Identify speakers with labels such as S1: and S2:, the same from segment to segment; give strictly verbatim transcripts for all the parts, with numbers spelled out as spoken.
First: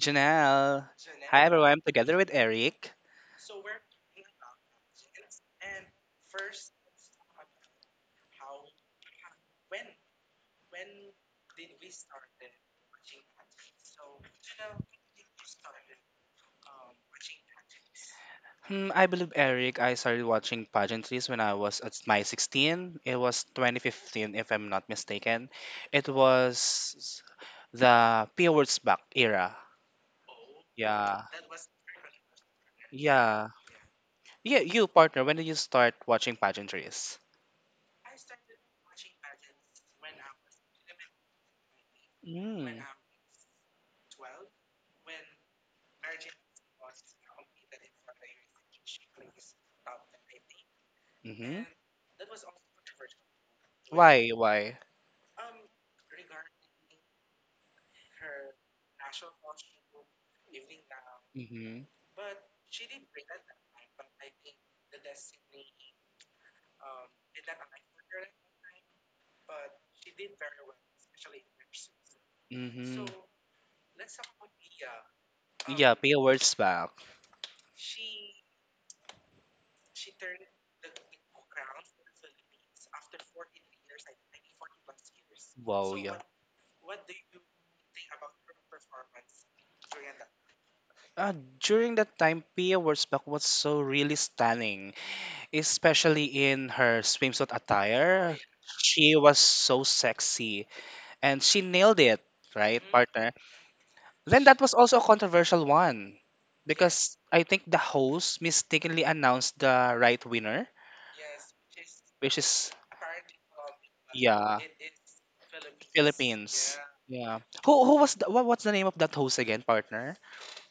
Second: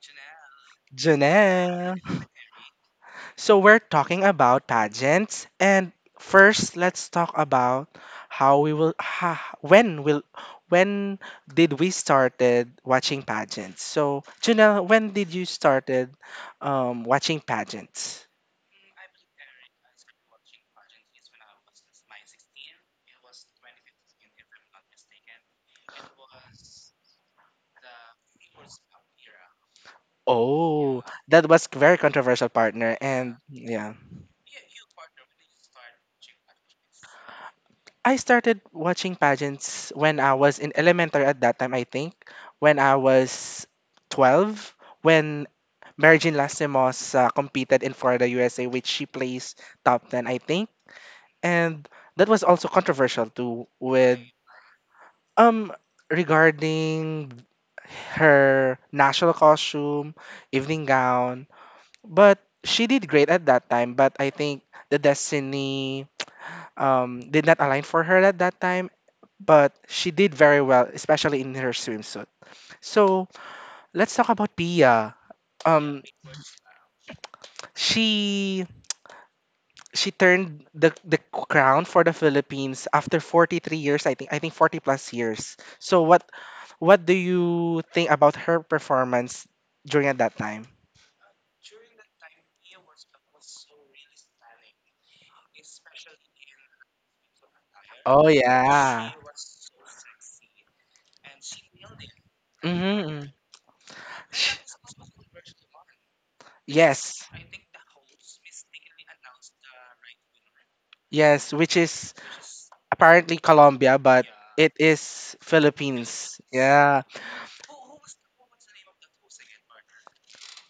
S1: Janelle. Hi everyone,
S2: Janelle.
S1: together with Eric.
S2: So we're talking about pageants, and first let's talk about how we will ha, when will when did we started watching pageants? So Janelle, when did you started um, watching pageants?
S1: Hmm, I believe, Eric, I started watching pageantries when I was at my sixteen. It was twenty fifteen if I'm not mistaken. It was the P words back era.
S2: Oh,
S1: Yeah.
S2: that was very controversial, partner. And
S1: Yeah. Yeah, you partner, when did you start watching pageantries?
S2: I started watching pageants when I was in elementary at that time, I think,
S1: Mm.
S2: when I was twelve, when Mary-Jean uh, competed in Florida, U S A, which she placed top ten, I think.
S1: Mm-hmm.
S2: And that was also controversial too with
S1: Why? Why?
S2: um regarding her national costume, evening gown.
S1: Mm-hmm.
S2: But she did great at that time, but I think the destiny um, did not align for her at that time, but she did very well, especially in her swimsuit.
S1: Mm-hmm.
S2: So let's talk about Pia.
S1: Yeah,
S2: Um,
S1: P words back.
S2: she she turned the the crown for the Philippines after forty-three years, I think. I think forty plus years.
S1: Wow,
S2: So
S1: yeah.
S2: what what do you think about her performance during at that time?
S1: Uh, During that time, Pia Wurzbach was so really stunning, especially in her swimsuit
S2: Oh
S1: attire.
S2: yeah.
S1: She was so sexy and she nailed it, right,
S2: Mm-hmm.
S1: partner? Then that was also a controversial one. Yeah. Because
S2: Yes,
S1: I think the host mistakenly announced the right winner,
S2: yes, which is
S1: which is,
S2: apparently Colombia, but
S1: yeah,
S2: it is Philippines.
S1: Philippines.
S2: Yeah.
S1: Yeah. Who who was the, what, what's the name of that host again, partner?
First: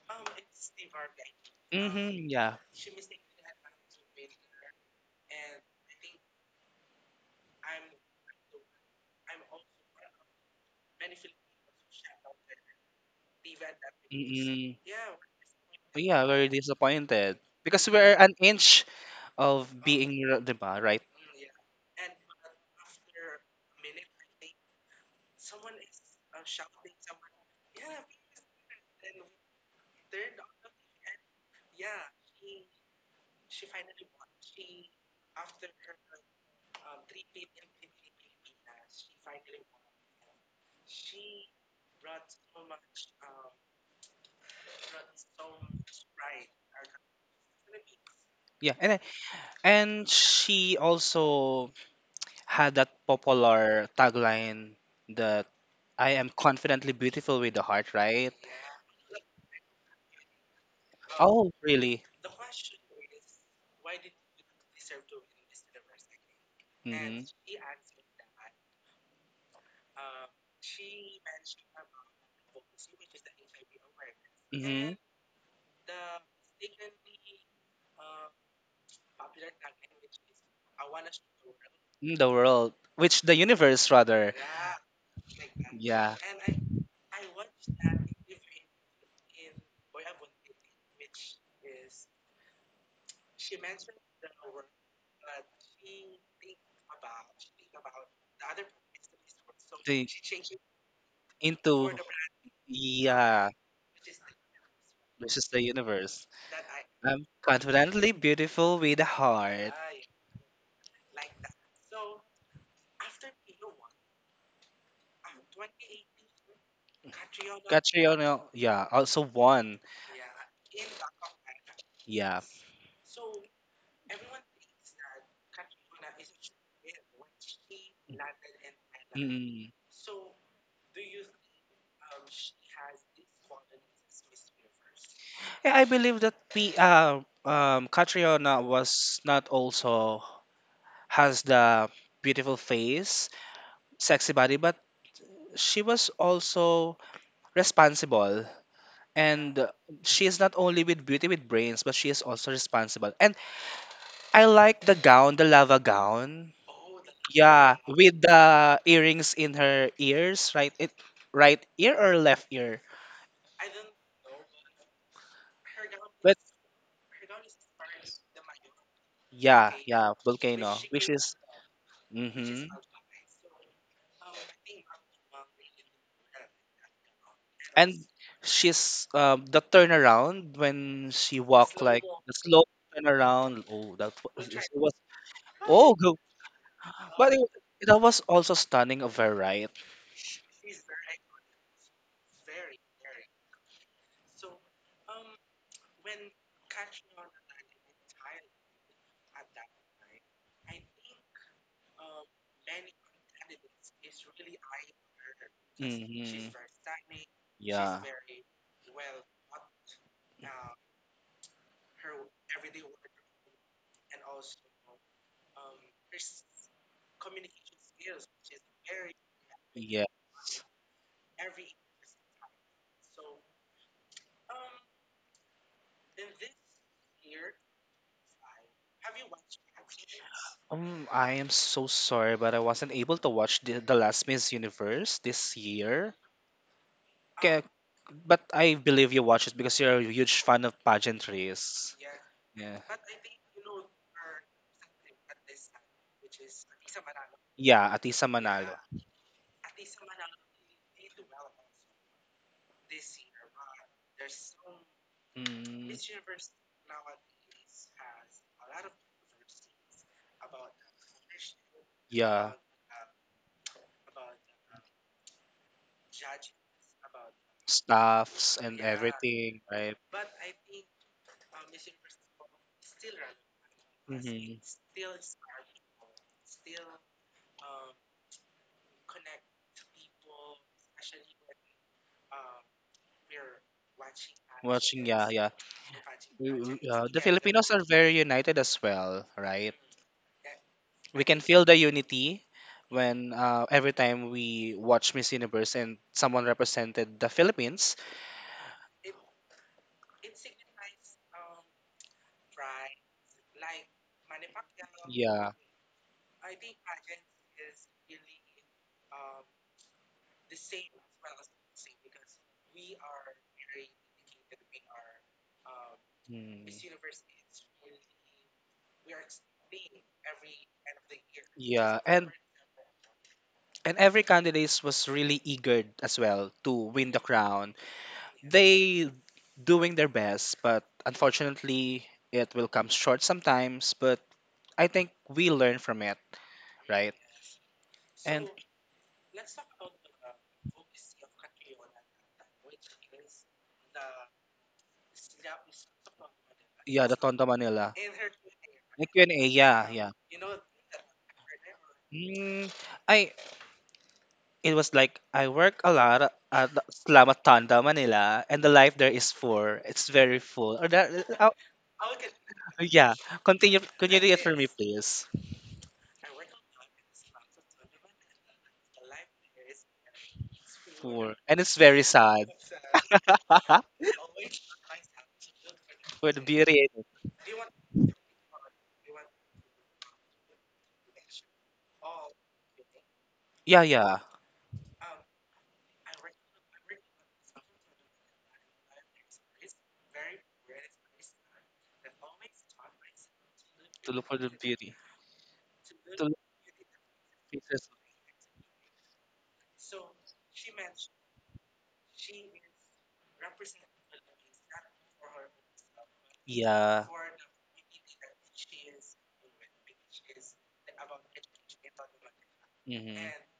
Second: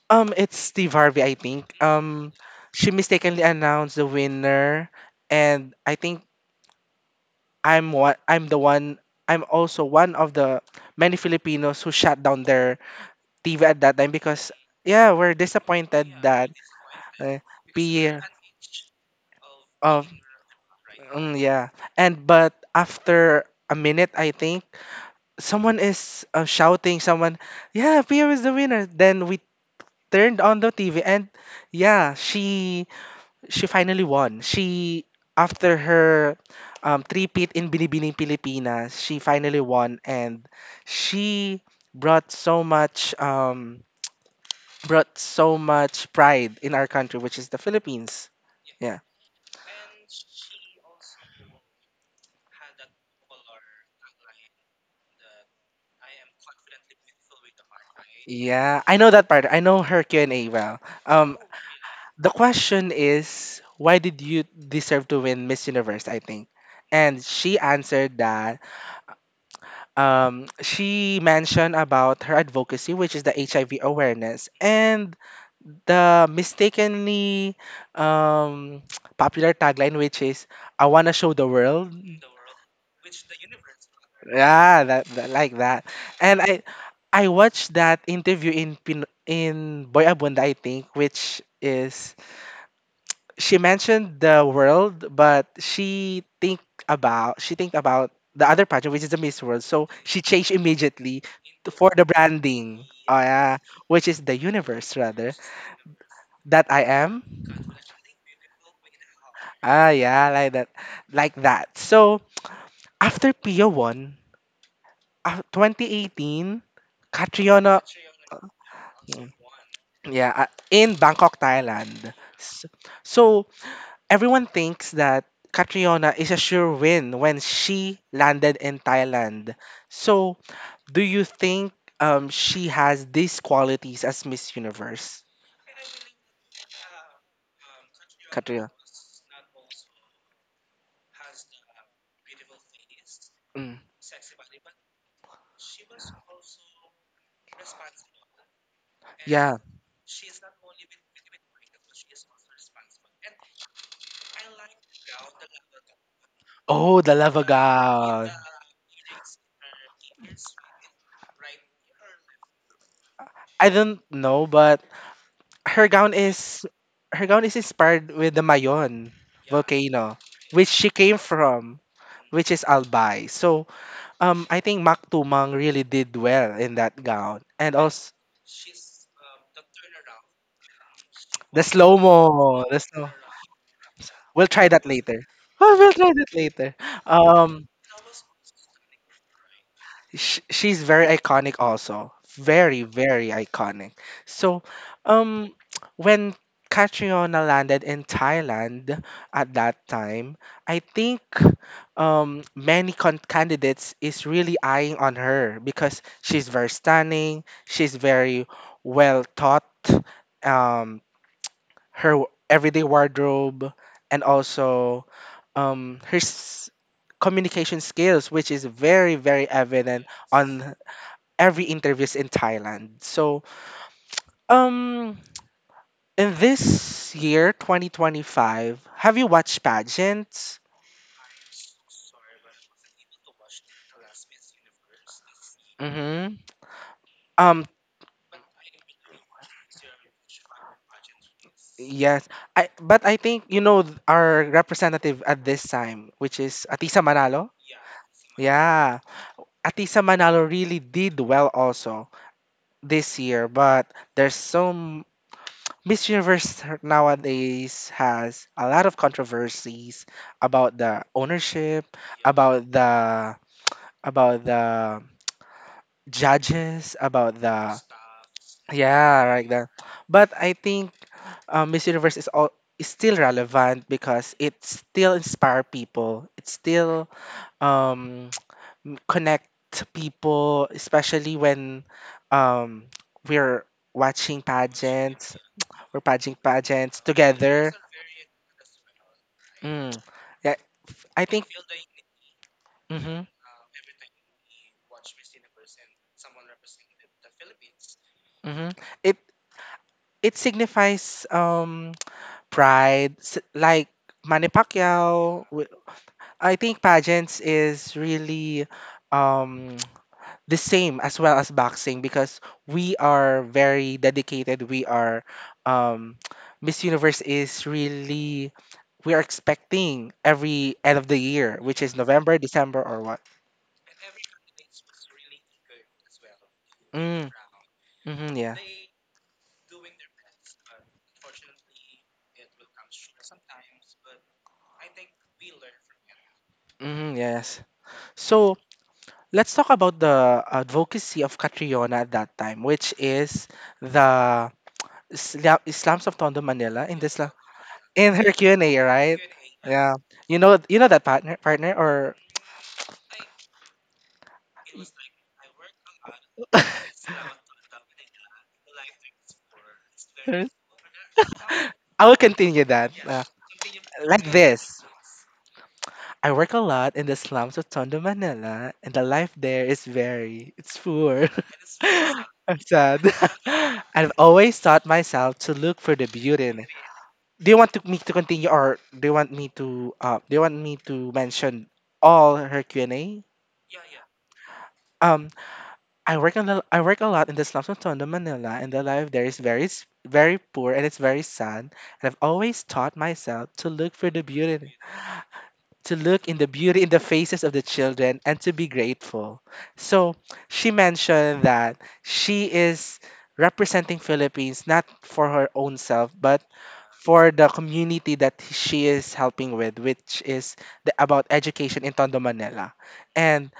S2: Um, it's Steve Harvey, I think.
S1: Mm-hmm,
S2: Um,
S1: yeah.
S2: she mistakenly announced the winner, and I think I'm one. I'm the one. I'm also one of the many Filipinos who shut down their T V at that time because
S1: Mm-mm.
S2: yeah, we're disappointed
S1: Yeah, we're
S2: that uh,
S1: disappointed because we're
S2: peer
S1: an inch of
S2: of
S1: being, r- 'di right?
S2: mm, yeah. And but after a minute, I think someone is uh, shouting. Someone, yeah, Pia is the winner. Then we turned on the T V, and yeah, she she finally won. She After her um, three-peat in Binibining Pilipinas, she finally won, and she brought so much um, brought so much pride in our country, which is the Philippines.
S1: Yeah,
S2: Yeah,
S1: and and she also had that popular tagline that I am confidently beautiful with the heart, right?
S2: yeah, I know that part. I know her Q and A well. Um,
S1: Oh, really?
S2: the question is, why did you deserve to win Miss Universe? I think, and she
S1: Mm-hmm.
S2: answered that um, she mentioned about her advocacy, which is the H I V awareness,
S1: Mm-hmm.
S2: and the mistakenly um, popular tagline, which is "I wanna show the world."
S1: In the world, which the universe rather.
S2: Yeah, that, that like that.
S1: Yeah.
S2: And I I watched that interview in Pin- in Boy Abunda, I think, which is she mentioned the world, but she think about she think about the other pageant, which is the Miss World. So
S1: The,
S2: she changed immediately to-
S1: into
S2: for the branding. Oh
S1: yeah,
S2: yeah, which is the universe rather,
S1: which is the universe.
S2: that I am.
S1: I'm confidently beautiful with a heart.
S2: Ah yeah, like that, like that. So after Pia won, uh, twenty eighteen,
S1: Catriona,
S2: Catriona
S1: Catriona,
S2: uh,
S1: yeah, also one,
S2: yeah, uh, in Bangkok, Thailand.
S1: yeah.
S2: S- So everyone thinks that Catriona is a sure win when she landed in Thailand.
S1: Mm.
S2: So, do you think um, she has these qualities as Miss Universe,
S1: Yeah, I believe that P, uh, um, Catriona
S2: Catriona?
S1: was not also has the beautiful face,
S2: Mm,
S1: sexy body, but she was also responsible.
S2: yeah.
S1: And uh, she is not only with beauty with brains, but she is also responsible. And I like the gown, the lava gown.
S2: Oh, the lava
S1: Yeah, with
S2: gown.
S1: the earrings in her ears, right? It, right ear or left ear?
S2: I don't know, but her gown
S1: But
S2: is her gown is inspired with the Mayon
S1: yeah, yeah,
S2: volcano, which
S1: volcano,
S2: she
S1: which
S2: came
S1: is
S2: from, which
S1: mm-hmm.
S2: is Albay. So, um, I think Mak Tumang really did well in that gown, and
S1: And
S2: also
S1: she's um, the turnaround when she
S2: the
S1: walked
S2: slow
S1: like the slow
S2: mo. The slow.
S1: turnaround. Oh, that
S2: We'll
S1: was, it
S2: try that
S1: was
S2: later. Oh, we'll
S1: oh,
S2: try
S1: go.
S2: that later.
S1: but it,
S2: Um,
S1: that was also stunning of her, right?
S2: sh- she's very iconic also. Very, very iconic. So, um, when Catriona landed in Thailand at that time, I think um, many con- candidates is really eyeing on her because she's
S1: Mm-hmm.
S2: very stunning. She's
S1: Yeah,
S2: very well taught. Um, her w- everyday wardrobe and also um, her s- communication skills, which is very, very evident
S1: yeah.
S2: on every interviews in Thailand. So, um, in this year, twenty twenty-five, have you watched pageants?
S1: Um, I am so sorry, but I wasn't able to watch the, the last Miss Universe this year.
S2: Mm-hmm.
S1: Okay,
S2: Um,
S1: but I believe you watched it because you're a huge fan of pageantries.
S2: yes. I
S1: Yeah.
S2: But I think you know th- our representative at this time, which is Atisa Manalo.
S1: Yeah, Atisa Manalo.
S2: Yeah. Atisa Manalo really did well also this year, but there's some
S1: Mm,
S2: Miss Universe nowadays has a lot of controversies about the ownership,
S1: yeah,
S2: about the about the judges, about the
S1: staffs and
S2: yeah, like
S1: everything,
S2: that.
S1: right?
S2: But I think uh, Miss Universe is all is still relevant because it
S1: Hmm.
S2: still inspire people. It still um m- connect people, especially when um, we're watching
S1: Watching, yeah,
S2: pageants
S1: yeah.
S2: or pageant
S1: We- we-
S2: pageants
S1: yeah, the Filipinos
S2: together.
S1: are very united as well, right?
S2: Mm. Yeah, I
S1: We can
S2: think.
S1: feel the unity
S2: Mm-hmm,
S1: when uh, every time we watch Miss Universe and someone represented the Philippines.
S2: mm-hmm. It it signifies um pride, s- like Manny Pacquiao.
S1: Yeah.
S2: wi- I think pageants is really um the same as well as boxing because we are very dedicated. We are um,
S1: Mm.
S2: Miss Universe is really we are expecting every end of the year, which is
S1: Yeah, and
S2: November, December, or what?
S1: and every candidate was really eager as well to win the
S2: Mm.
S1: crown.
S2: Mm-hmm, yeah.
S1: They doing their best, but unfortunately it will come short sometimes, but I think we learn from it, right?
S2: Mm-hmm, yes.
S1: And
S2: So let's talk about the advocacy of Catriona at that time, which is the Isla- Islams of Tondo, Manila. In
S1: yeah, the
S2: this
S1: Tondo Manila.
S2: in her Q and A,
S1: The
S2: right?
S1: Q and A, yeah,
S2: Yeah,
S1: yeah.
S2: you know, you know that, partner. Partner, or
S1: Mm, I it was like I work a lot at the Slamat Tondo, Manila, and the life there is full. It's very full. Or that, uh,
S2: I will continue that,
S1: yeah,
S2: uh,
S1: continue
S2: like
S1: continue it for me,
S2: this.
S1: please.
S2: I work a lot in the slums of Tondo, Manila, and the life there is very it's poor.
S1: Full, and it's very sad.
S2: I'm sad. I've always taught myself to look for the
S1: For the
S2: beauty in it.
S1: beauty in it.
S2: Do you want to, me to continue, or do you want me to? Uh, do you want me to mention all her Q and A?
S1: Yeah, yeah.
S2: Um, I work on the, I work a lot in the slums of Tondo, Manila, and the life there is very s- very poor, and it's very sad. And I've always taught myself to look for
S1: To
S2: the
S1: look for the
S2: beauty, in-
S1: beauty,
S2: to
S1: to
S2: look in
S1: look
S2: the beauty in the
S1: for
S2: faces of the
S1: pieces.
S2: children, and to be grateful. So she mentioned that she is representing Philippines not for her own self, but
S1: Yeah.
S2: for the community that she is helping with, which is the, about education in Tondo, Manila.
S1: Hmm.
S2: And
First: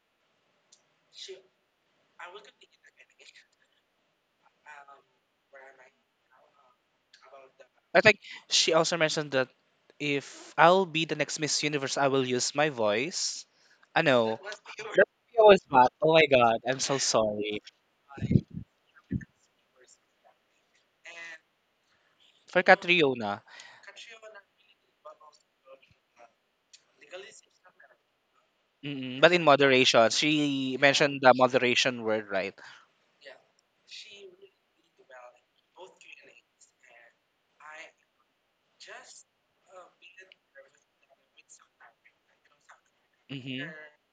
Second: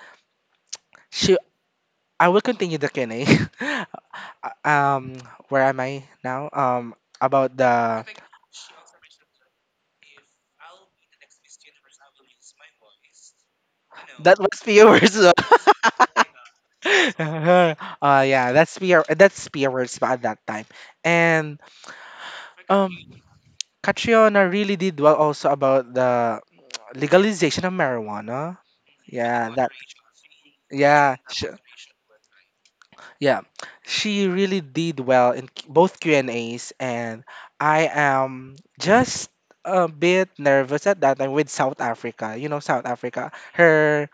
S2: she, I will continue the Q and A. uh, um where am I now? Um about
S1: I
S2: the
S1: think she also mentioned that if I'll be the next Miss Universe, I will use my voice. I
S2: That
S1: know.
S2: was
S1: That's
S2: viewers. Uh
S1: always bad. Oh my god, I'm so sorry.
S2: yeah, that's P R, that's viewers at that time. And
S1: For
S2: um
S1: Catriona.
S2: Catriona really did well also about the legalization of marijuana.
S1: Mm-mm. But in
S2: Yeah, that
S1: moderation, she
S2: yeah.
S1: mentioned the
S2: sh-
S1: moderation word, right?
S2: Yeah, she really did well in Q- both Q and A's, and I am just a bit nervous at that time with South Africa. You know, South Africa,
S1: Mm-hmm.
S2: her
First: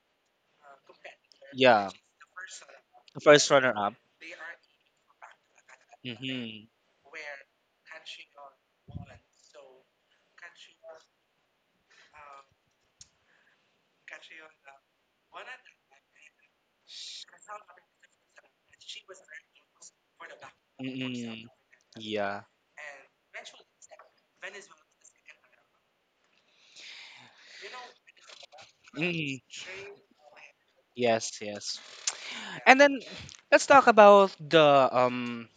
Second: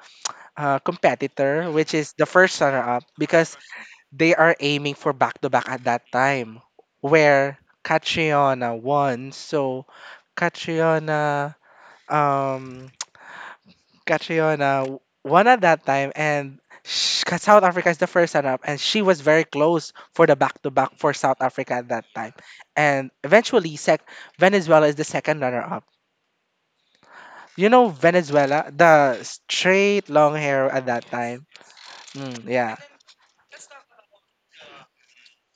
S2: uh, competitor,
S1: Yeah,
S2: which is the first runner-up,
S1: the first
S2: because
S1: runner up.
S2: they are aiming for back-to-back at that time,
S1: Mm-hmm.
S2: where Catriona won. So Catriona um Catriona won at that time, and sh- South Africa is the first runner-up, and she was very close for the back-to-back for South
S1: Mm-mm.
S2: Africa at that time.
S1: Yeah.
S2: And eventually, sec- Venezuela is the second runner-up. You know Venezuela, the
S1: Mm-mm.
S2: straight long hair at that
S1: Yes,
S2: time.
S1: yes.
S2: Mm, yeah.
S1: And then let's talk about the um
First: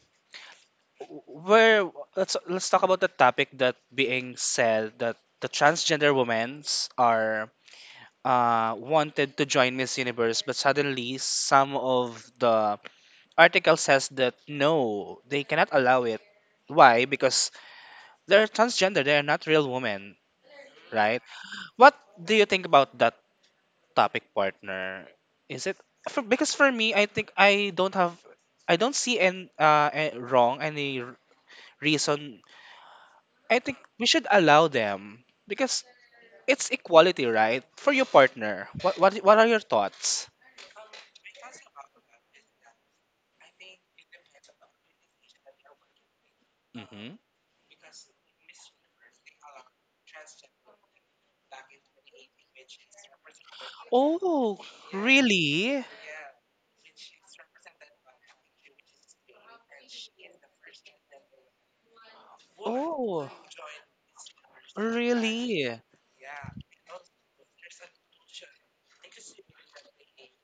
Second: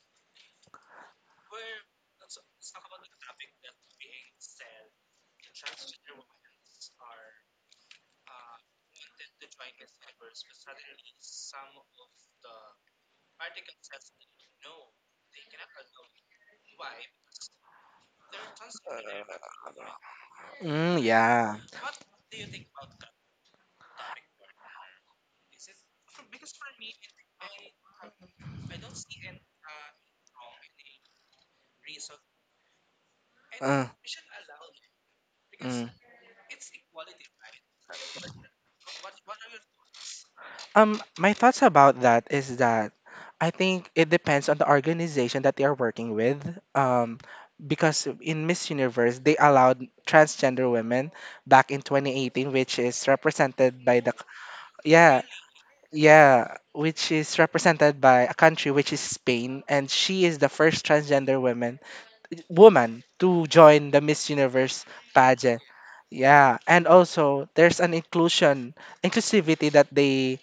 S1: where let's let's talk about the topic that being said that the transgender women's are uh wanted to join Miss Universe but suddenly some of the article says that no they cannot allow it. Why? Because they're transgender, they are not real women,
S2: Mm,
S1: right?
S2: yeah.
S1: What do you think about that topic, partner? Is it for, because for me I think i don't have i don't see any uh, a- wrong any r- reason. I think
S2: Uh,
S1: we should allow them because
S2: mm.
S1: it's equality right for your partner. What what, what are your thoughts?
S2: Um, my thoughts about that is that I think it depends on the organization that they are working with.
S1: Hmm.
S2: Um, because in Miss Universe, they allowed transgender women back in twenty eighteen, which is represented by the
S1: Oh
S2: yeah,
S1: really.
S2: yeah, which is represented by a country, which is Spain, and she is the first transgender woman woman
S1: Oh
S2: to join the Miss Universe pageant.
S1: really.
S2: Yeah, and also there's an inclusion inclusivity that they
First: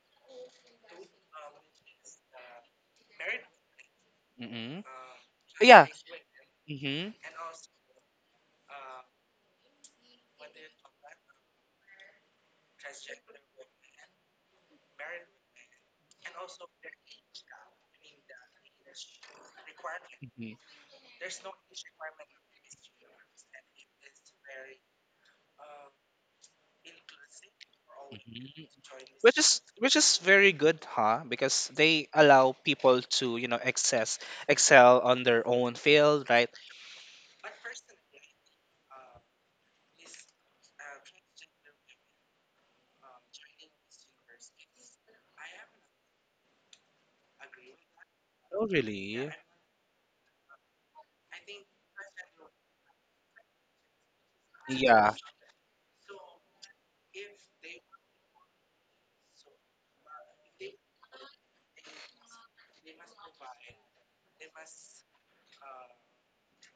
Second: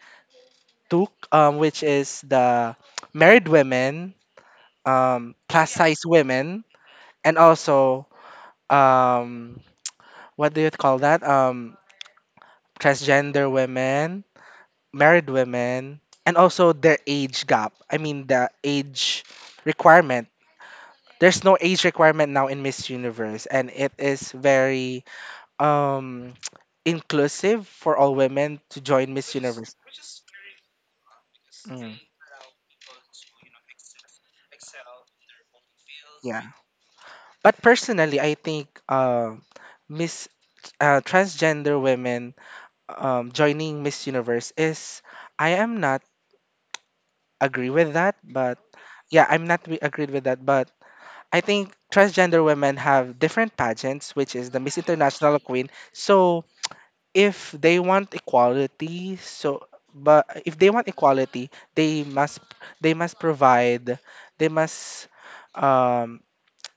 S2: Tuk, um, which is the married women,
S1: Mm-hmm.
S2: um, plus, yeah,
S1: Yeah.
S2: size women,
S1: Mm-hmm.
S2: and also um, what do you call that? Um, transgender women, married women, and also their age gap. I mean the age requirement. There's no age requirement now in Miss Universe, and it is very um, inclusive for all
S1: Mhm.
S2: women to join Miss
S1: Which is
S2: Universe.
S1: which is very good huh, because
S2: Mm.
S1: they allow people to, you know, access excel on their own field, right?
S2: But personally, I think uh, Miss uh, transgender women um, joining Miss Universe is I am not agree with that, but
S1: Oh
S2: yeah,
S1: really.
S2: I'm not re- agreed with that. But I think transgender women have different pageants, which is the Miss
S1: Yeah.
S2: International Queen. So if they want equality, so but if they want equality, they must they must provide. they must um,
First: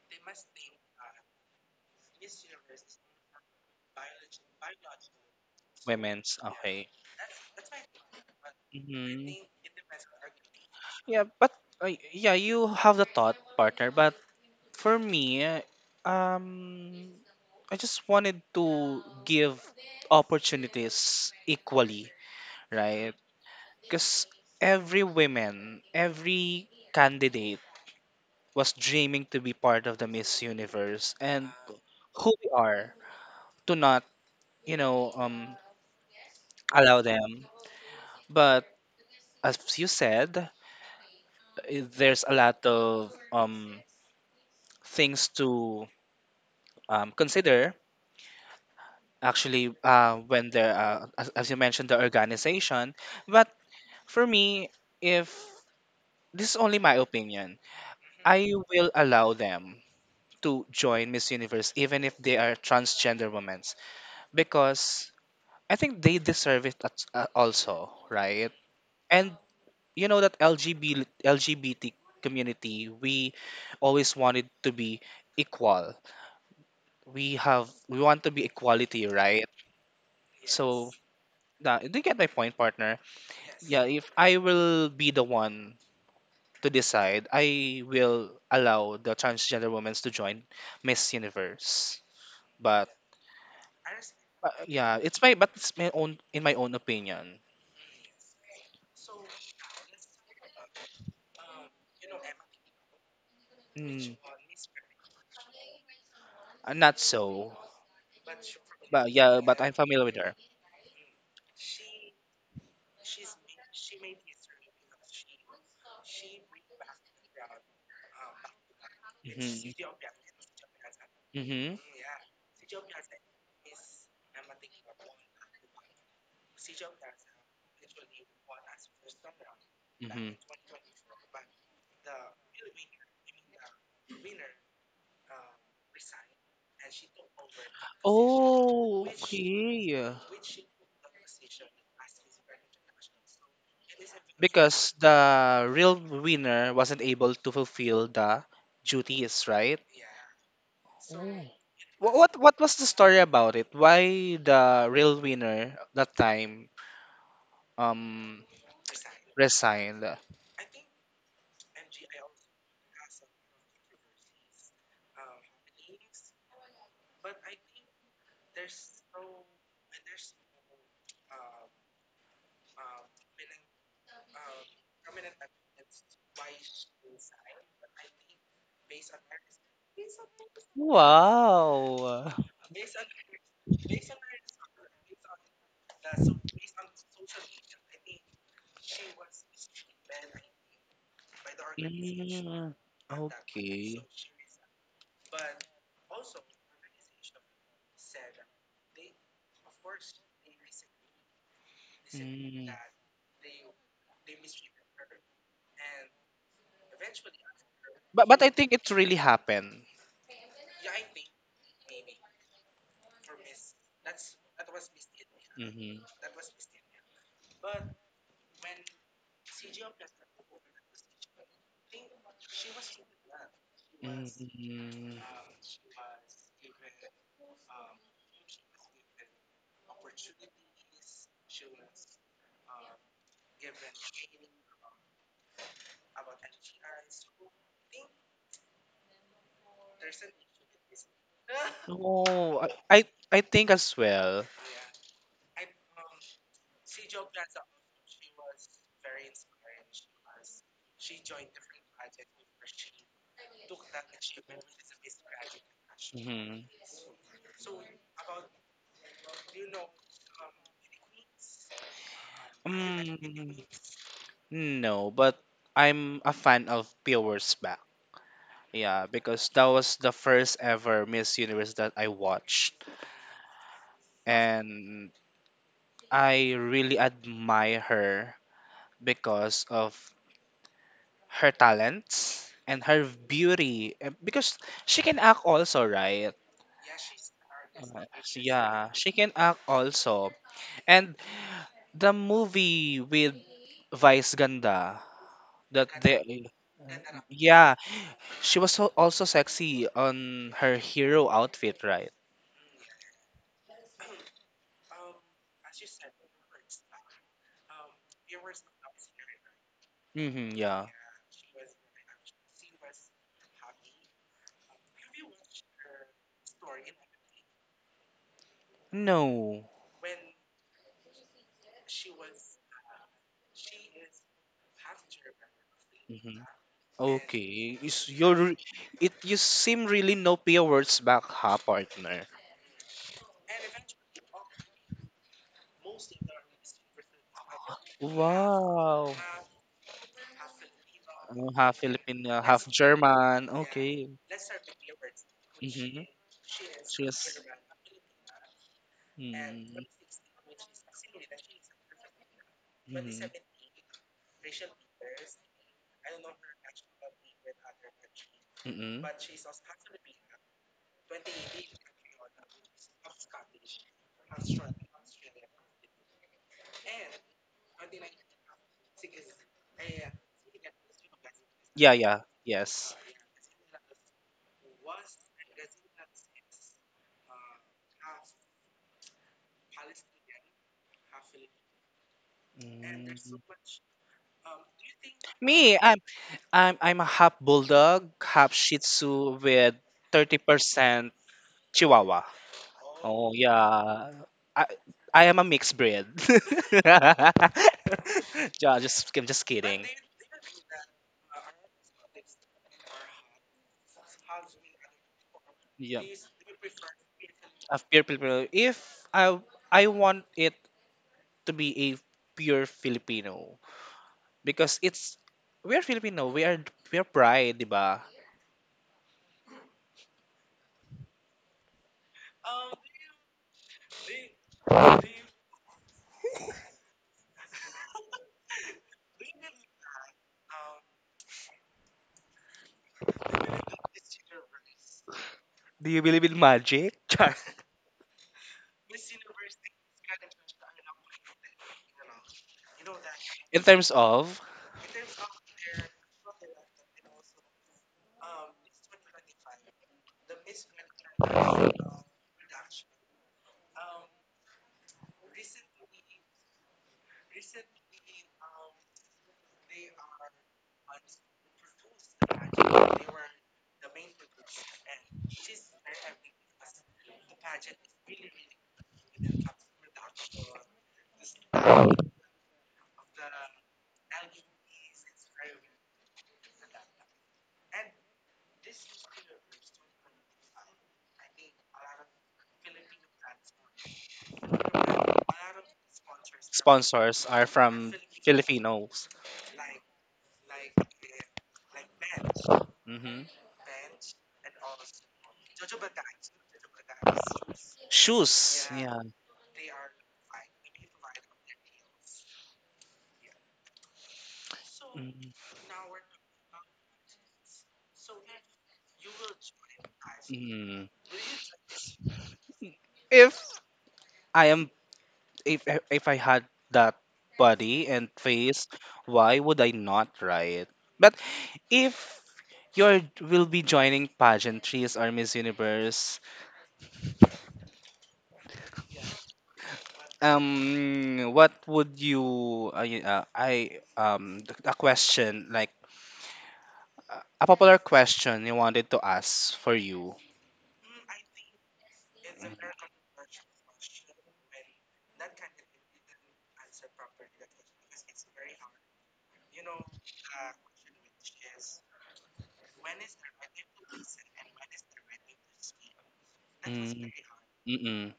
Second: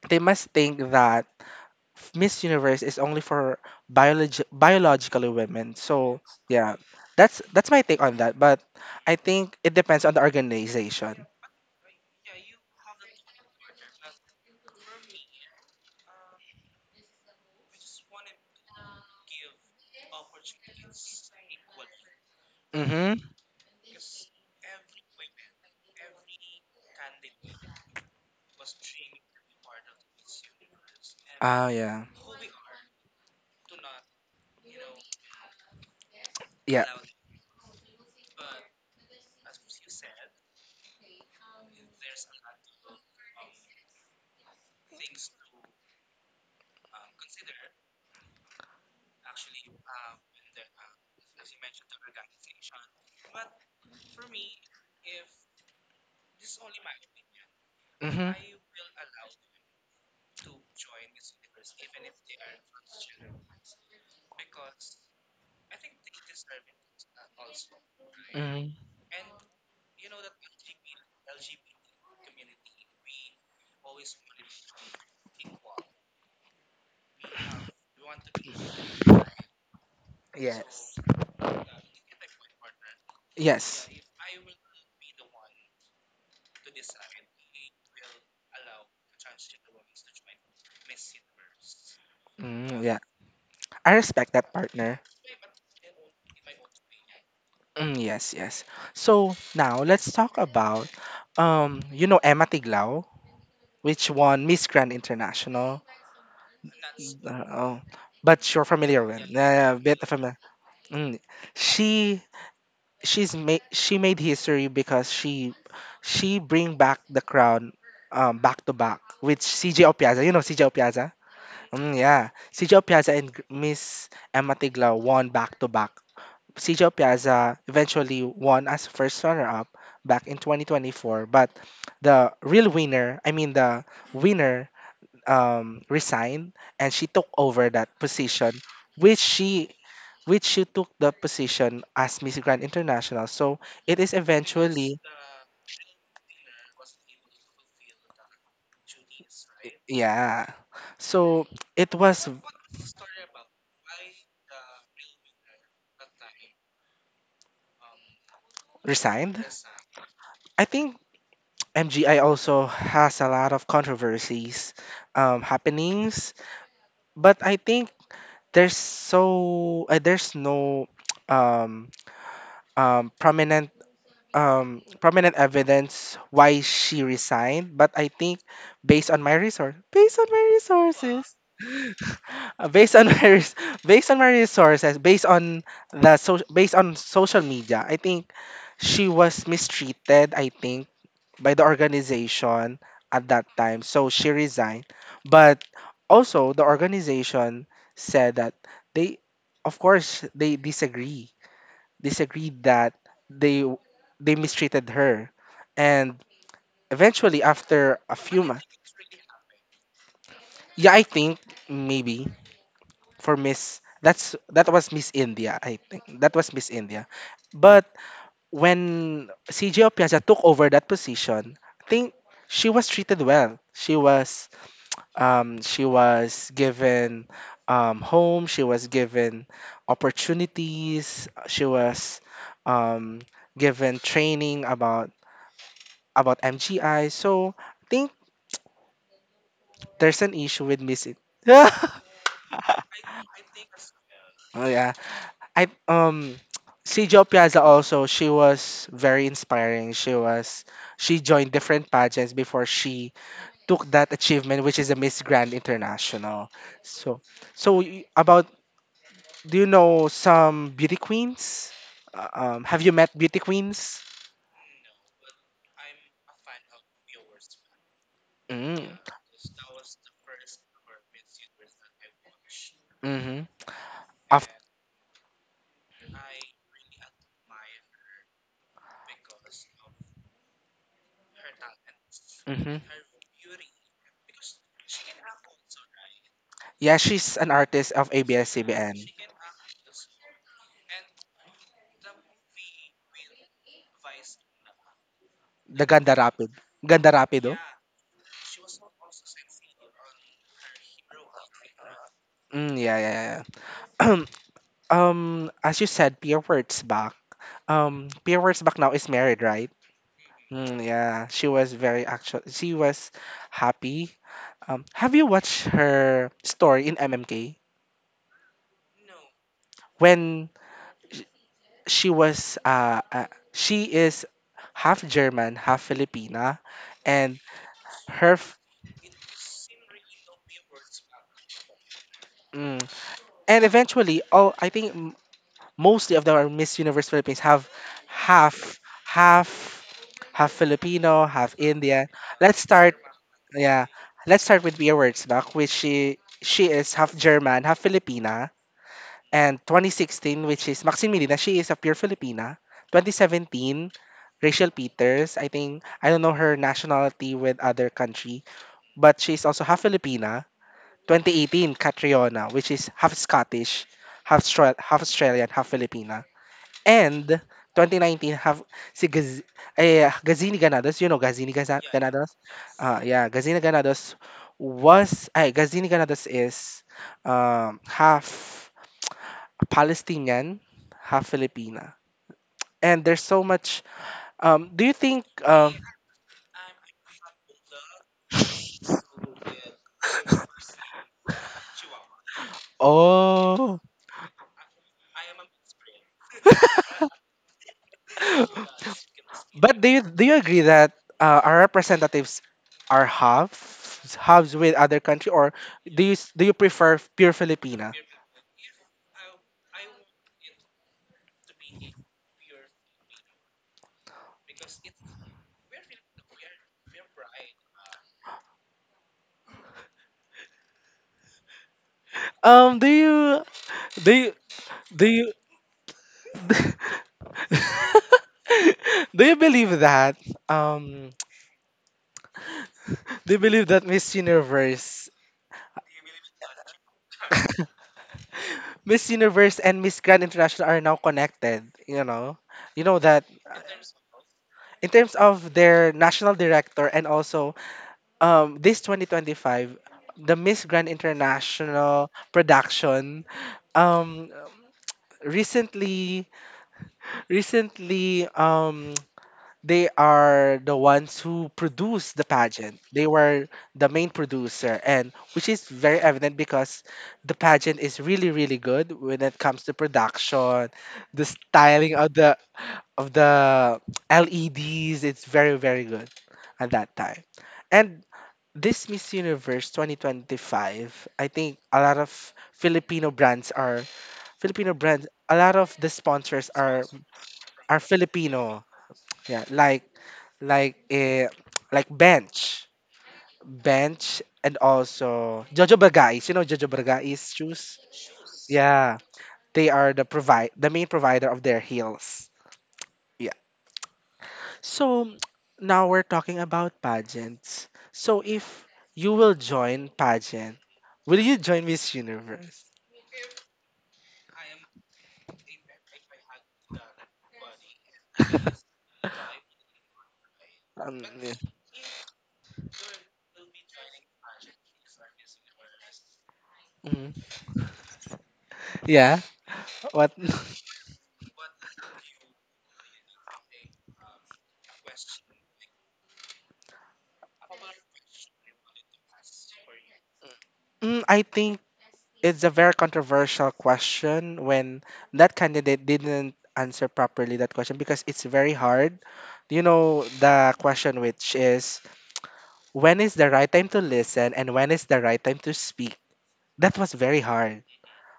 S2: they must think that Miss Universe is only for biologi- biologically women. So
S1: Women's
S2: yeah,
S1: okay.
S2: that's that's my take on that. But I
S1: Hmm.
S2: think it depends on the
S1: Yeah
S2: organization.
S1: but uh, yeah you have the thought partner, but for me, um I just wanted to give opportunities equally, right?
S2: Mm-hmm.
S1: Because every woman, every candidate was dreaming to be part of the Miss Universe and
S2: Oh yeah,
S1: who we are to not, you know, um,
S2: yeah.
S1: allow them. But as you said, i- there's a lot of um, things to um, consider. Actually, uh, when there, uh, as, as you mentioned, the organization. But for me, if this is only my opinion,
S2: Mm-hmm.
S1: I will allow them to join Miss Universe even if they are transgender women because I think they deserve it at- uh, also, right?
S2: Mm-hmm.
S1: And you know that L G B T L G B T community, we always wanted to be equal. We have we want to be equality, right? So,
S2: Yes.
S1: nah, do you get my point, partner? Yeah,
S2: Yes.
S1: if I will be the one to decide, I will allow the transgender women to join Miss Universe.
S2: Mm,
S1: But
S2: yeah, I respect
S1: uh,
S2: that,
S1: yeah,
S2: partner.
S1: it's my but it's my own in my own opinion.
S2: Mm, yes, yes. So now let's talk about, um, you know Emma Tiglao, which
S1: Mm,
S2: won Miss Grand International.
S1: uh, Not
S2: Uh,
S1: so.
S2: oh, but you're familiar
S1: But
S2: with.
S1: yeah, but
S2: Yeah, yeah,
S1: I'm
S2: a bit
S1: familiar with her.
S2: familiar. Mm. She she's made she made history because she she bring back the crown um back to back with C J
S1: Hmm.
S2: Opiaza. You know C J Opiaza?
S1: Hmm.
S2: Mm, yeah, C J Opiaza and Gr- Miss Emma Tiglaw won back to back. C J Opiaza eventually won as first runner up back
S1: Hmm.
S2: in twenty twenty-four, but the real winner, I mean the winner, um, resigned, and she took over that position,
S1: Oh,
S2: which she
S1: okay.
S2: which she took the position as Miss Grand International. So it is eventually,
S1: Because the real winner wasn't able to fulfill the duties, right?
S2: yeah.
S1: Oh.
S2: So it
S1: Wha-
S2: was
S1: What what was the story about it? Why the real winner that time um
S2: resigned.
S1: resigned?
S2: I think M G I also has a lot of controversies, um, happenings, but I think there's so uh, there's no um, um, prominent um, prominent evidence why she resigned, but I think based on my resource, based on my resources,
S1: Wow.
S2: uh, based on my res- based on my resources, based on the so- based on social media, I think she was mistreated. I think by the organization at that time, so she resigned. But also, the organization said that they, of course, they disagree disagreed that they they mistreated her, and eventually after a
S1: But but
S2: few
S1: I
S2: months.
S1: think it really happened.
S2: Yeah, I think maybe for Miss, that's that was Miss India. I
S1: Mm-hmm.
S2: think that was Miss India. But when CJ Opiaza took over that position, I think she was treated well. She was
S1: Mm-hmm.
S2: um she was given um home, she was given opportunities. She was um given training about about M G I. So I think there's an issue with missing.
S1: Oh, I, I I think as well.
S2: Oh yeah, I um see Jo Piazza also. She was very inspiring. She was she joined different pageants before she took that achievement, which is the Miss Grand International.
S1: Mm-hmm.
S2: So so y- about, do you know some beauty queens? Uh, um, have you met beauty
S1: Mm,
S2: queens?
S1: no, but I'm a fan of Powers Back.
S2: Mm.
S1: Yeah, because that was the first ever Miss Universe that I watched,
S2: Mm-hmm. Of,
S1: and I really admire her because of her talents
S2: mm-hmm.
S1: and her beauty eh, because she can act also, right?
S2: Yeah, she's an artist
S1: Uh,
S2: of
S1: yeah,
S2: A B S-C B N.
S1: she can act also. And the movie with Vice Ganda
S2: The
S1: that
S2: Ganda
S1: they
S2: Rapid. Ganda Rapido?
S1: yeah, she was so also sexy on her hero outfit, right?
S2: Mm, yeah, yeah, yeah. Um, as you said, Pia Wurtzbach back. Um, Pia Wurtzbach now is married, right?
S1: Mhm,
S2: Mm,
S1: yeah.
S2: yeah, she was very actual. She was happy. Um, have you watched her story in M M K
S1: No.
S2: when she was uh, uh she is half German, half
S1: Mhm.
S2: Filipina, and
S1: Okay, is
S2: her
S1: your
S2: f-
S1: it you seem really no words back ha partner.
S2: mm, and eventually, oh, I think mostly of the Miss Universe Philippines have half,
S1: Wow.
S2: half half Filipino,
S1: Uh,
S2: half
S1: half
S2: Indian.
S1: Filipino,
S2: Let's
S1: half
S2: start
S1: German.
S2: Yeah.
S1: Okay.
S2: Let's start with Bea Wurzbach, which
S1: Mm-hmm.
S2: she she is
S1: She
S2: half
S1: was.
S2: German, half Filipina. And
S1: Mm,
S2: twenty sixteen, which is Maxine Medina, she is a pure Filipina.
S1: mm,
S2: twenty seventeen, Rachel Peters, I think, I don't know her nationality with other country,
S1: mm.
S2: but she's also half Filipina. twenty eighteen, Catriona, which is half Scottish, half, Stra- half Australian, half Filipina. And twenty nineteen have si Gaz eh, Gazini Ganados. You know Gazini Gaza
S1: Yeah, yeah.
S2: Ganados?
S1: Yes.
S2: Uh, yeah, Gazini Ganados was, ay, Gazini Ganados is um, half Palestinian, half Filipina. And
S1: Mm.
S2: there's so much. Um, do you think, um,
S1: Me, I'm I'm I'm a half bulldog, half Shih Tzu with thirty percent Chihuahua. Oh
S2: oh,
S1: yeah, I I am a mixed breed. Yeah, just I'm just
S2: but
S1: kidding.
S2: do you, do you agree that uh, our representatives are halves, halves with other country, or
S1: Yeah.
S2: do you, s- do you prefer pure
S1: Of
S2: Filipina?
S1: pure Filipino. If I I want it to be a pure Filipino because it's we're Filipino, we are we're pride, di ba?
S2: Um, do you do you do you do you believe that? Um, do you believe that Miss Universe
S1: Do you believe in magic? Char.
S2: Miss Universe and Miss Grand International are now connected? You know, you know that, uh,
S1: In terms of
S2: in terms of their national director, and also um this twenty twenty-five, the Miss Grand International production, um recently recently um they are the ones who produced the pageant. They were the main producer, and which is very evident because the pageant is really, really good when it comes to production, the styling of the of the L E Ds. It's very, very good at that time. And this Miss Universe twenty twenty-five, I think a lot of Filipino brands are Filipino brands. A lot of the sponsors are
S1: sponsors are
S2: are
S1: from
S2: Filipino.
S1: Filipinos.
S2: Yeah, like like eh, like bench,
S1: Hmm.
S2: bench, and also Jojo Bagais. You know Jojo Bagais shoes.
S1: Shoes,
S2: Yeah,
S1: yeah.
S2: they are the provide the main provider of their heels. Yeah. So
S1: Mhm.
S2: now we're talking about pageants. So if you will join pageant,
S1: Mhm.
S2: will you join Miss Universe?
S1: If I am if if I had that body and face, why would I not try it?
S2: Um,
S1: But
S2: yeah.
S1: if you will be joining pageantries or Miss Universe,
S2: Mhm. Yeah, what?
S1: um, what would you, uh, y- uh, I, um, th- a question like uh, a popular question you wanted to ask for you?
S2: Mm, I think it's a very controversial question when that candidate didn't answer properly that question because it's very hard. You know, the question, which is, when is the right time to listen and when is the right time to speak? That was
S1: Mm,
S2: very hard.
S1: mm-mm.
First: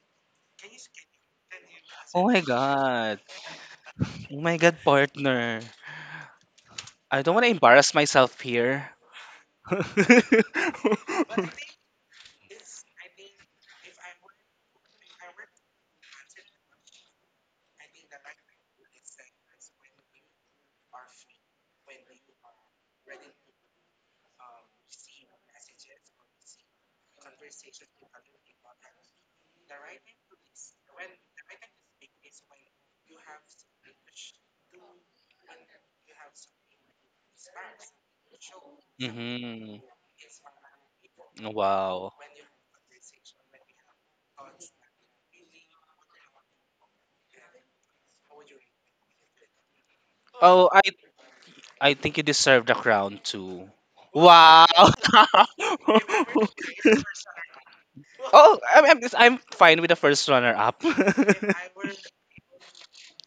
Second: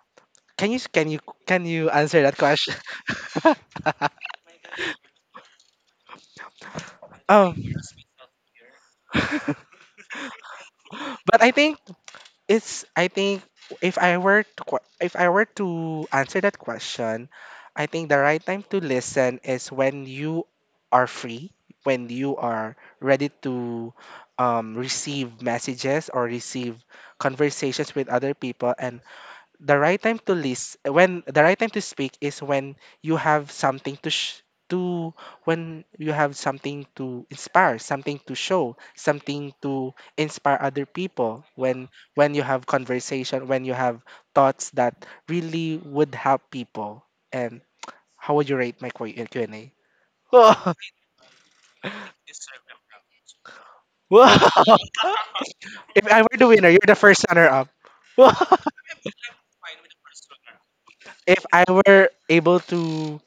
S2: Can you can you can you answer
S1: Oh
S2: that
S1: my
S2: question?
S1: god! Oh my god, partner! I don't want to
S2: Oh.
S1: embarrass myself here.
S2: But
S1: Mm-hmm.
S2: I think, it's I think if I were to que- if I were to answer that question, I think the right time to listen is when you are free, when you are ready to um, receive messages or receive conversations with other people, and the right time to list, when the right time to speak is when you have something to sh- to, when you have something to inspire, something to show, something to inspire other people, when
S1: Wow.
S2: when you have conversation, when you have thoughts that really would help people. And how would you rate my Q- uh, q&a?
S1: Oh,
S2: Whoa.
S1: I I think you deserve the crown too.
S2: Whoa.
S1: Wow.
S2: If I were the winner, you're the first runner up.
S1: Oh, I'm, I'm, I'm fine with the first runner up.
S2: If I were able to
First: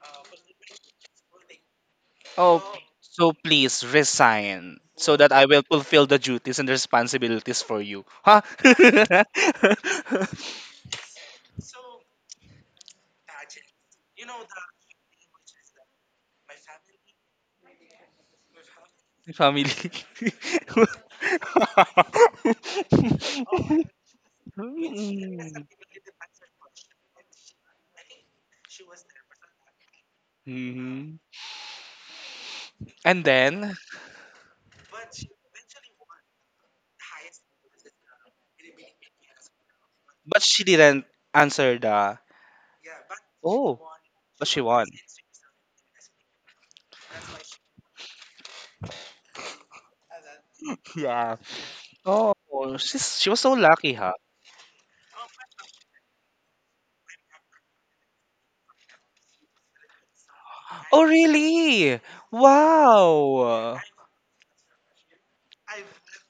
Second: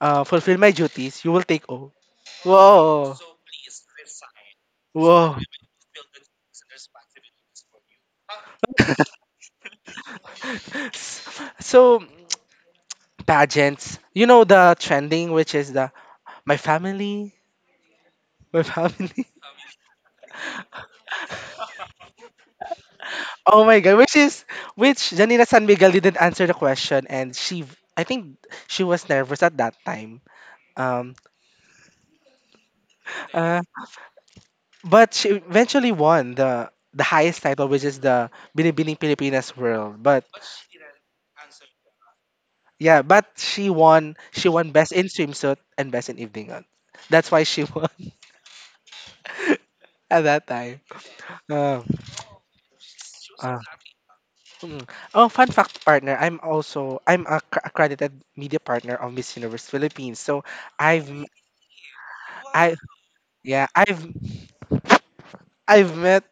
S2: uh, fulfill my duties, you will take over.
S1: Oh,
S2: Whoa.
S1: so please resign so that
S2: Whoa.
S1: I will fulfill the duties and responsibilities for you. Huh?
S2: S- So pageants, you know, the trending, which is "the my family, my family."
S1: Family.
S2: Oh my god, which is which Janina San Miguel didn't answer the question, and she, I think she was nervous at that time. Um,
S1: Mhm. And
S2: uh,
S1: then,
S2: but she eventually won the the highest title, which is the Binibining Pilipinas World. But
S1: but she didn't answer the.
S2: yeah, but she
S1: Oh,
S2: won. She
S1: but she
S2: won
S1: won.
S2: best in swimsuit and best in evening gown. That's why she won. at that time.
S1: Yeah.
S2: Um.
S1: Oh, she's she was so
S2: Ah.
S1: lucky, huh?
S2: Mm. Oh, fun fact, partner. I'm also, I'm a cr- accredited media partner of Miss Universe Philippines. So
S1: Oh,
S2: I've m-
S1: really?
S2: I yeah,
S1: Wow.
S2: I've I've met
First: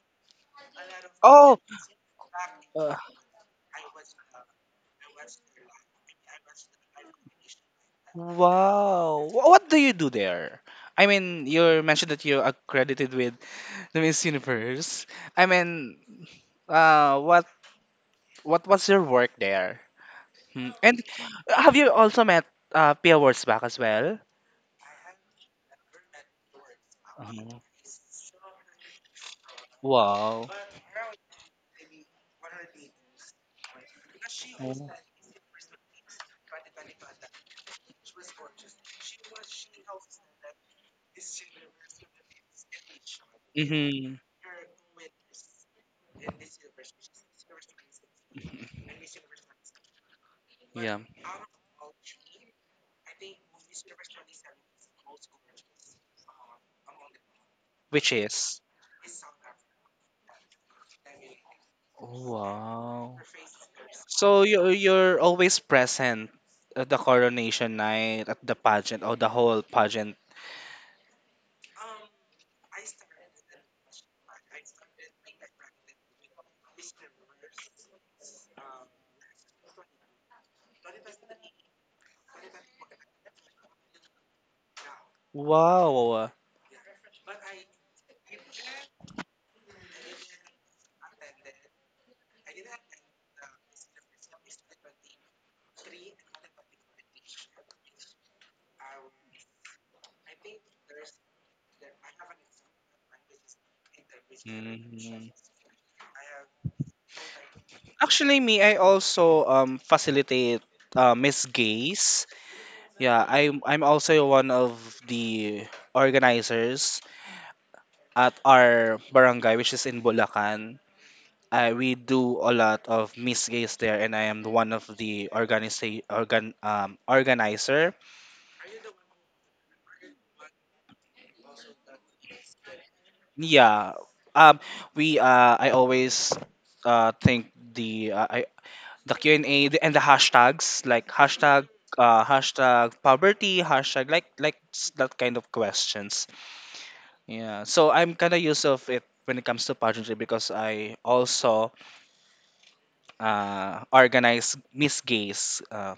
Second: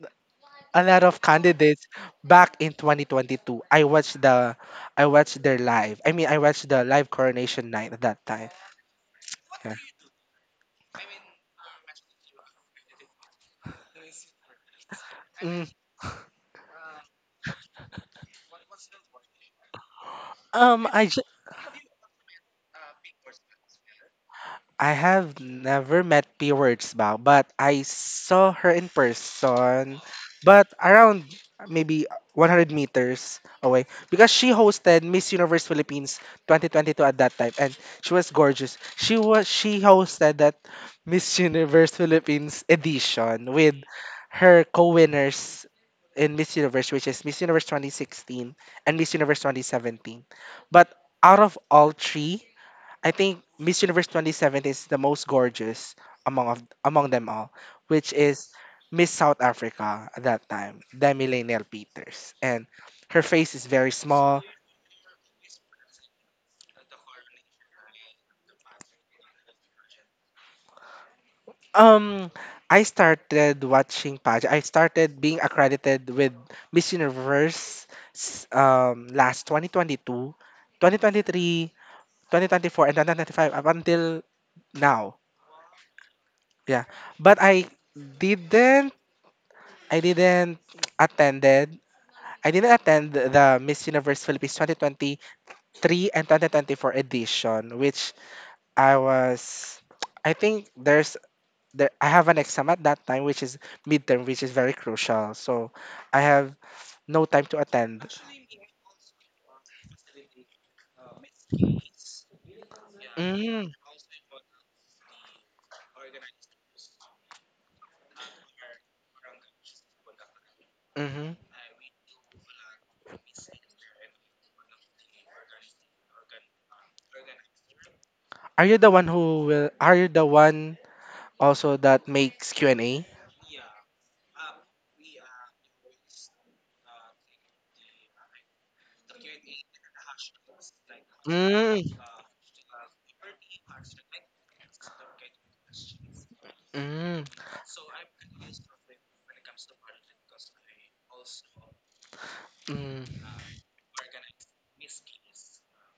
S2: a lot of
S1: Oh,
S2: candidates back in
S1: uh,
S2: twenty twenty-two. I watched the I watched their live. I mean, I watched the live coronation night at that time.
S1: wow. Wh- What
S2: Yeah.
S1: do you do there? I mean, you mentioned that you're accredited with the Miss Universe. I
S2: Mm.
S1: mean, uh, what what was your work there? Hmm.
S2: Um,
S1: And
S2: I
S1: have you also met uh, Pia Wurzbach as well?
S2: I have never met P Words, but
S1: Mhm.
S2: I saw her in person,
S1: Wow.
S2: but around maybe one hundred meters away, because she hosted Miss Universe Philippines twenty twenty-two at that time, and she was gorgeous. She was she hosted that Miss Universe Philippines edition with
S1: Mm-hmm.
S2: her co-winners in Miss Universe, which is Miss Universe twenty sixteen and Miss Universe twenty seventeen. But
S1: Yeah.
S2: out of all three, I think Miss Universe twenty seventeen is the most gorgeous among of, among them all, which
S1: Which
S2: is
S1: is?
S2: Miss South Africa at that time, Demi Lanelle Peters,
S1: Oh,
S2: and
S1: wow.
S2: her face is very small.
S1: So you you're always present at the coronation night, at the pageant, or the whole pageant.
S2: Um, I started watching pageant. I started being accredited with Miss Universe s- um last twenty twenty-two, twenty twenty-three, twenty twenty-four, and twenty twenty-five up until now.
S1: Wow.
S2: Yeah, but I didn't. I didn't attended I didn't attend the Miss Universe Philippines twenty twenty-three and twenty twenty-four edition, which I was, I think there's, there, I have an exam at that time, which is midterm, which is very
S1: Mhm.
S2: crucial. So I have no time to attend.
S1: Actually, me, I also um facilitate uh, Miss Gays. Yeah, I'm
S2: Mm,
S1: I'm also one of the organizers at our barangay, which is in Bulacan.
S2: mm-hmm.
S1: I we do a lot of misgates there, and I am one of the organisa- organ um, organizer.
S2: Are you the one who will, are you the one also that makes Q and A?
S1: Yeah, um, we uh, I always uh, think the uh, I, the Q and A the- and the hashtags like hashtag
S2: Mm,
S1: uh, hashtag poverty, hashtag like like s- that kind of questions.
S2: mm, mm,
S1: Yeah, so I'm kind of used of it when it comes to pageantry because I also
S2: mm,
S1: uh, organize misgates uh,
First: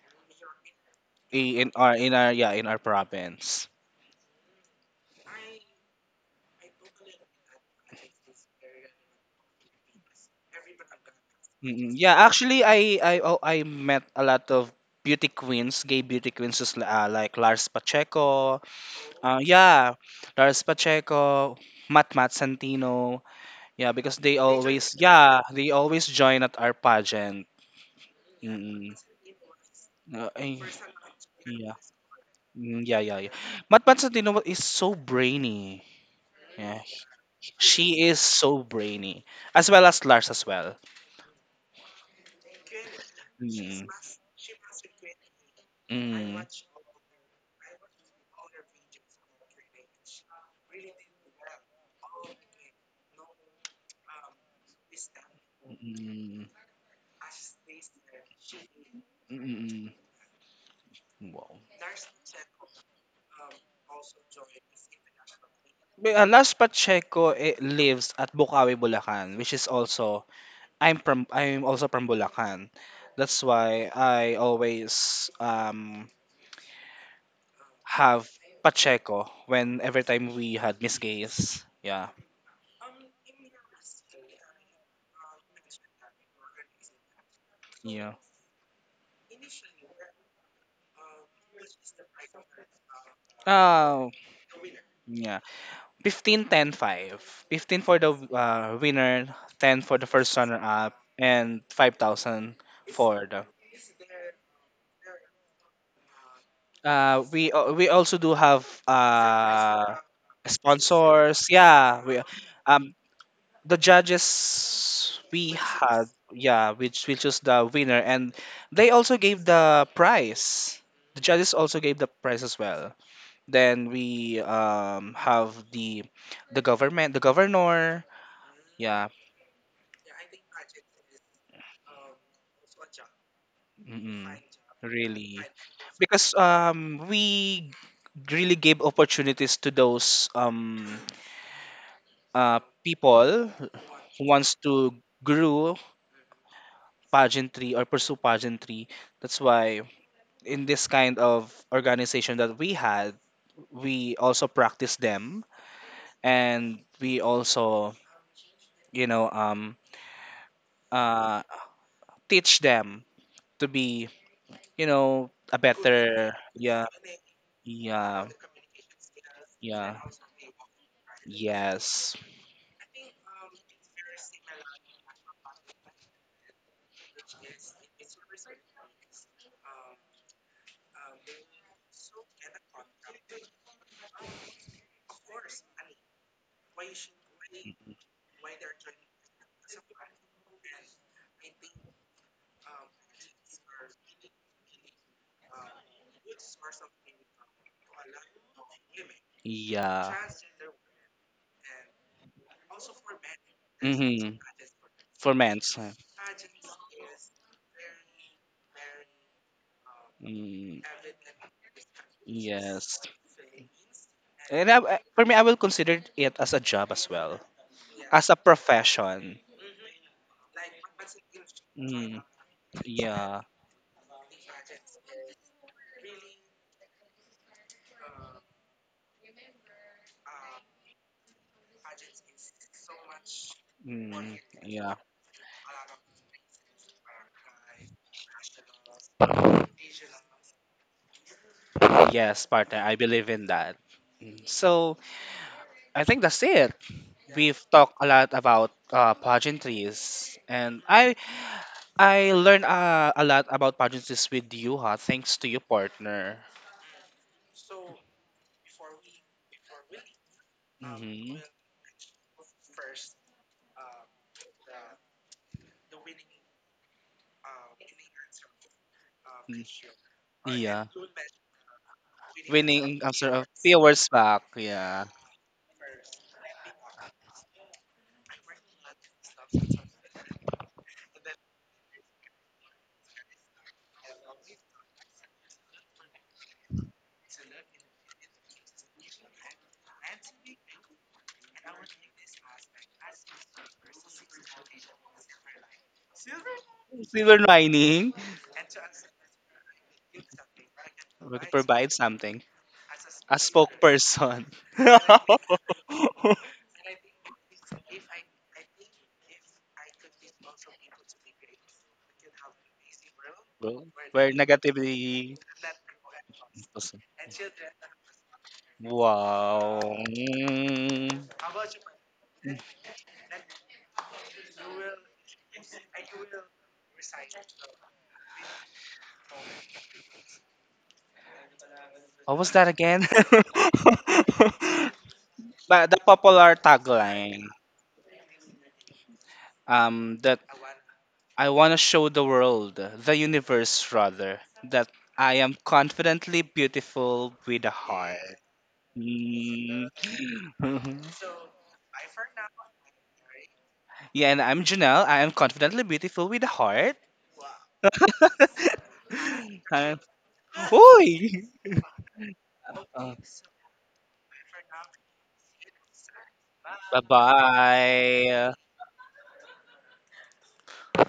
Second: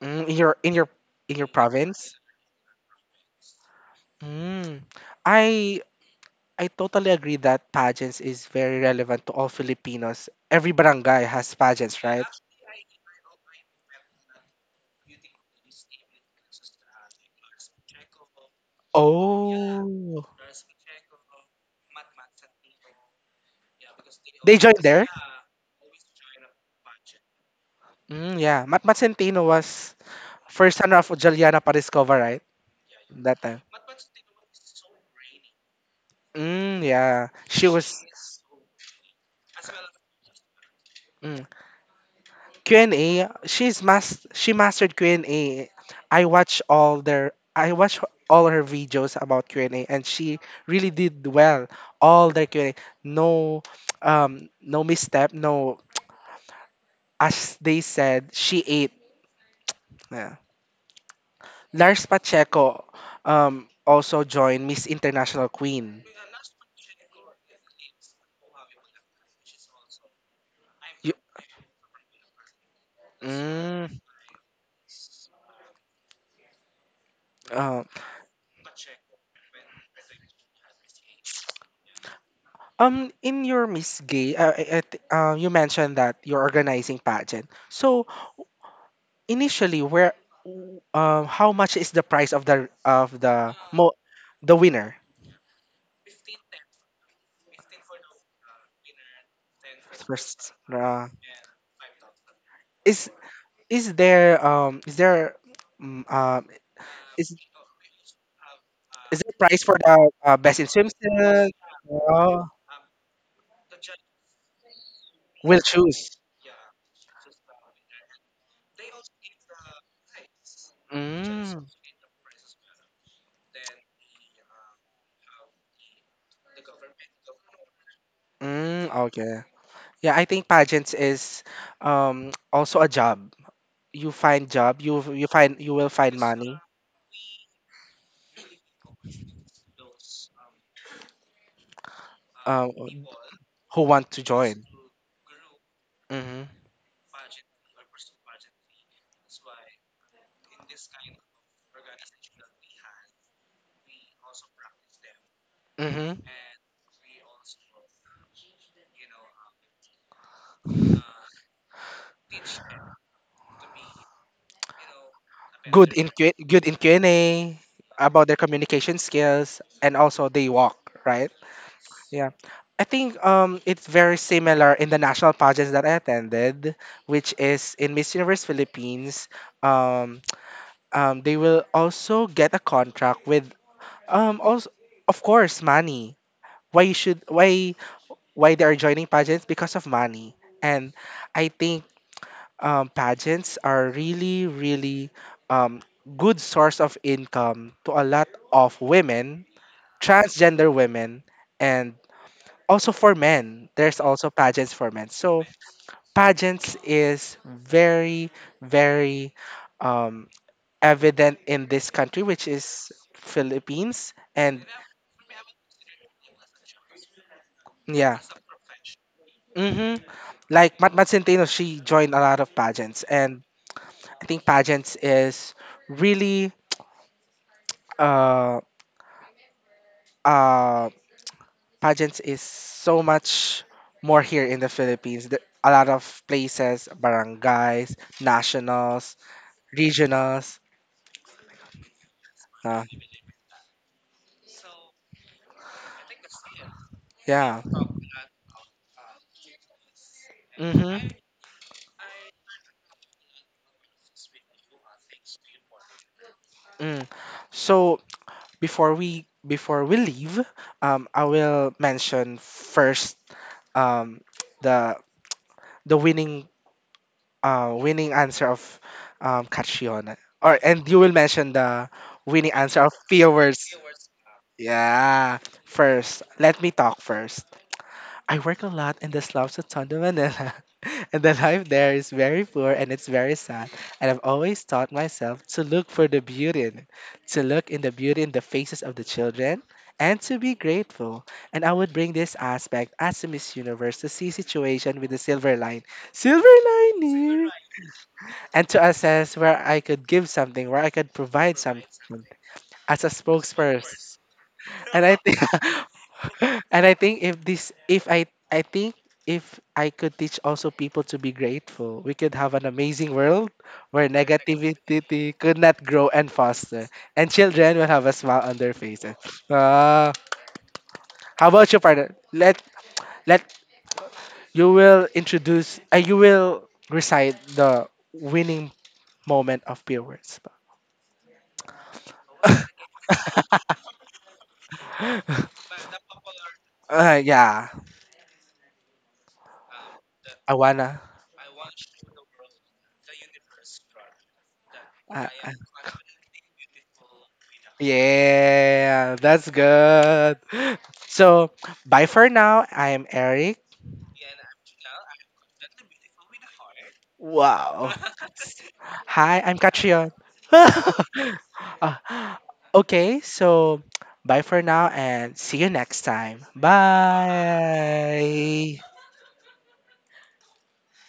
S2: in your, in your, in your
S1: in in our
S2: province?
S1: in our yeah in our province.
S2: Mm. I I totally agree that pageants is very relevant to all Filipinos. Every barangay has
S1: Mm-mm.
S2: pageants,
S1: Yeah,
S2: right?
S1: actually, I I oh, I met a lot of beauty queens, gay beauty queens, just, li- uh, like Lars Pacheco. Uh, yeah,
S2: Oh,
S1: Lars Pacheco, Matt Matt Santino. Yeah, because they
S2: they joined
S1: always
S2: there.
S1: yeah they always join at our pageant.
S2: Mm, yeah, Mat
S1: Mm-mm.
S2: Matcentino was
S1: Uh, eh,
S2: first runner of Juliana
S1: yeah,
S2: Pariscova, right?
S1: mm, yeah, yeah, yeah.
S2: That time.
S1: Matt Matt Santino is so brainy. Yeah,
S2: Mm, yeah,
S1: he-
S2: she
S1: she
S2: was.
S1: is so brainy, as well as Lars as well.
S2: Hmm. Q and A, she's
S1: Mm-mm.
S2: mas she mastered q and A. I
S1: Mm.
S2: watch all their I watch all her videos about Q and A and A, and she really did well all the Q and A. No, um no misstep, no,
S1: Mm.
S2: as they said, she ate.
S1: Mm.
S2: Yeah.
S1: Wow.
S2: Lars Pacheco um also joined Miss International Queen.
S1: Well, uh, Last Pacheco eh, lives at Bukawi, Bulacan, which is also I'm
S2: You,
S1: from I'm also from Bulacan. That's why
S2: mm,
S1: I always um
S2: uh,
S1: have Pacheco when every time we had Miss Gays. Yeah,
S2: um in your Miss Gay, uh, uh, uh, you mentioned that you're organizing pageant. So
S1: yeah.
S2: initially, where w- um how much is the price of the of the mo
S1: Oh,
S2: the winner
S1: yeah. Fifteen, ten, five. fifteen for the uh, winner, ten for the first
S2: first?
S1: runner up
S2: uh,
S1: and five thousand
S2: is
S1: for the
S2: is there um is there mm, um uh,
S1: Uh,
S2: is
S1: we al- we also do have
S2: is there price for
S1: uh
S2: the uh, best in
S1: sponsors.
S2: swimsuit?
S1: Yeah, we
S2: Oh,
S1: um the judges we
S2: will
S1: had.
S2: choose.
S1: Yeah, we ch- we chose the winner, and they also gave the prize. The judges
S2: Mm,
S1: also gave the prize as well. Then we um have the the government, the governor.
S2: mm,
S1: Yeah,
S2: okay, yeah, I think pageants is um also a job. You
S1: mm-mm,
S2: find job you you
S1: really
S2: find You will find
S1: because
S2: money.
S1: um we really gave opportunities to those um uh,
S2: um
S1: people
S2: who want to
S1: who wants
S2: join?
S1: to grow
S2: Mm-hmm.
S1: pageantry or pursue pageantry. That's why in this kind of organization that we had, we also practice them
S2: Mm-hmm.
S1: and we also, you know, um, uh, teach them to be, you know, a
S2: good in
S1: better,
S2: Q- good in
S1: yeah,
S2: Q and A about
S1: yeah,
S2: their communication skills and
S1: yeah,
S2: also they walk, right?
S1: yes,
S2: Yeah. I think um, it's very similar in the national pageants that I attended, which is in Miss Universe Philippines. Um, um, they will also get a contract with um, also of course money. Why you should why
S1: mm-hmm.
S2: why they are joining pageants, because of money. And I think um, pageants are really, really um, good source of income to a lot of women,
S1: Yeah,
S2: transgender women, and also for men. There's also
S1: mm-hmm.
S2: pageants for men.
S1: For
S2: So
S1: men.
S2: pageants is very, very um,
S1: Mm,
S2: evident in this country, which is
S1: yes.
S2: Philippines. And
S1: And I, I- for me, I will consider it as a job as well,
S2: yeah.
S1: as a profession.
S2: Hmm. Like Mat Mat Centeno, she joined a
S1: Mm,
S2: lot of pageants,
S1: yeah.
S2: and I think pageants is really uh, uh, pageants is so much more
S1: Mm,
S2: here in the
S1: yeah.
S2: Philippines. The- A lot of places, barangays, nationals, regionals.
S1: Yes, partner.
S2: Uh,
S1: I believe in that. Mm. So I think that's it. We've
S2: yeah.
S1: talked a lot about uh, pageantries, and
S2: Mm-hmm.
S1: I I learned uh, a lot about pageantries with you, ha. Thanks to your partner.
S2: Mm. So before we before we leave, um, I
S1: Mm-hmm.
S2: will mention first um, the the winning uh, winning answer of um, Catriona.
S1: Mm.
S2: Or
S1: Yeah.
S2: and you will mention the winning answer of
S1: Winning I'm sorry, a
S2: viewers.
S1: few awards back. Yeah.
S2: Yeah, first, let me talk first. "I work a lot in the slums of Tondo, Manila, and the life there is very poor and it's very sad. And I've always taught myself to look for the beauty in it, to look in the beauty in the faces of the children, and to be grateful. And I would bring this aspect as a Miss Universe to see situation with the silver line." Silver
S1: Silver
S2: lining!
S1: lining.
S2: "And to assess where I could give something, where I could
S1: We could
S2: provide something
S1: provide something.
S2: as a
S1: A
S2: spokesperson.
S1: spokesperson.
S2: And I think and I think if this if I I think if I could teach also people to be grateful, we could have an amazing world
S1: Well,
S2: where
S1: where negativity.
S2: negativity could not grow and foster, and children will have a smile on their faces."
S1: Wow.
S2: Ah,
S1: Mm.
S2: how about your partner? Let let you will introduce. Uh, you will recite the winning moment of pure words.
S1: What was that again? But the popular
S2: Uh,
S1: tagline,
S2: yeah,
S1: um, that
S2: I wanna.
S1: I want to show the world, the universe rather, that
S2: I,
S1: I
S2: I,
S1: am confidently beautiful with a heart.
S2: yeah, that's
S1: Mm.
S2: good. So, bye for now. I'm Eric.
S1: Yeah, and I'm Janelle. I am confidently beautiful with a heart.
S2: Wow. Hi, I'm Katrion.
S1: Uh, uy!
S2: Uh,
S1: Uh,
S2: okay, so bye for now and see you next time.
S1: bye-bye.
S2: Bye.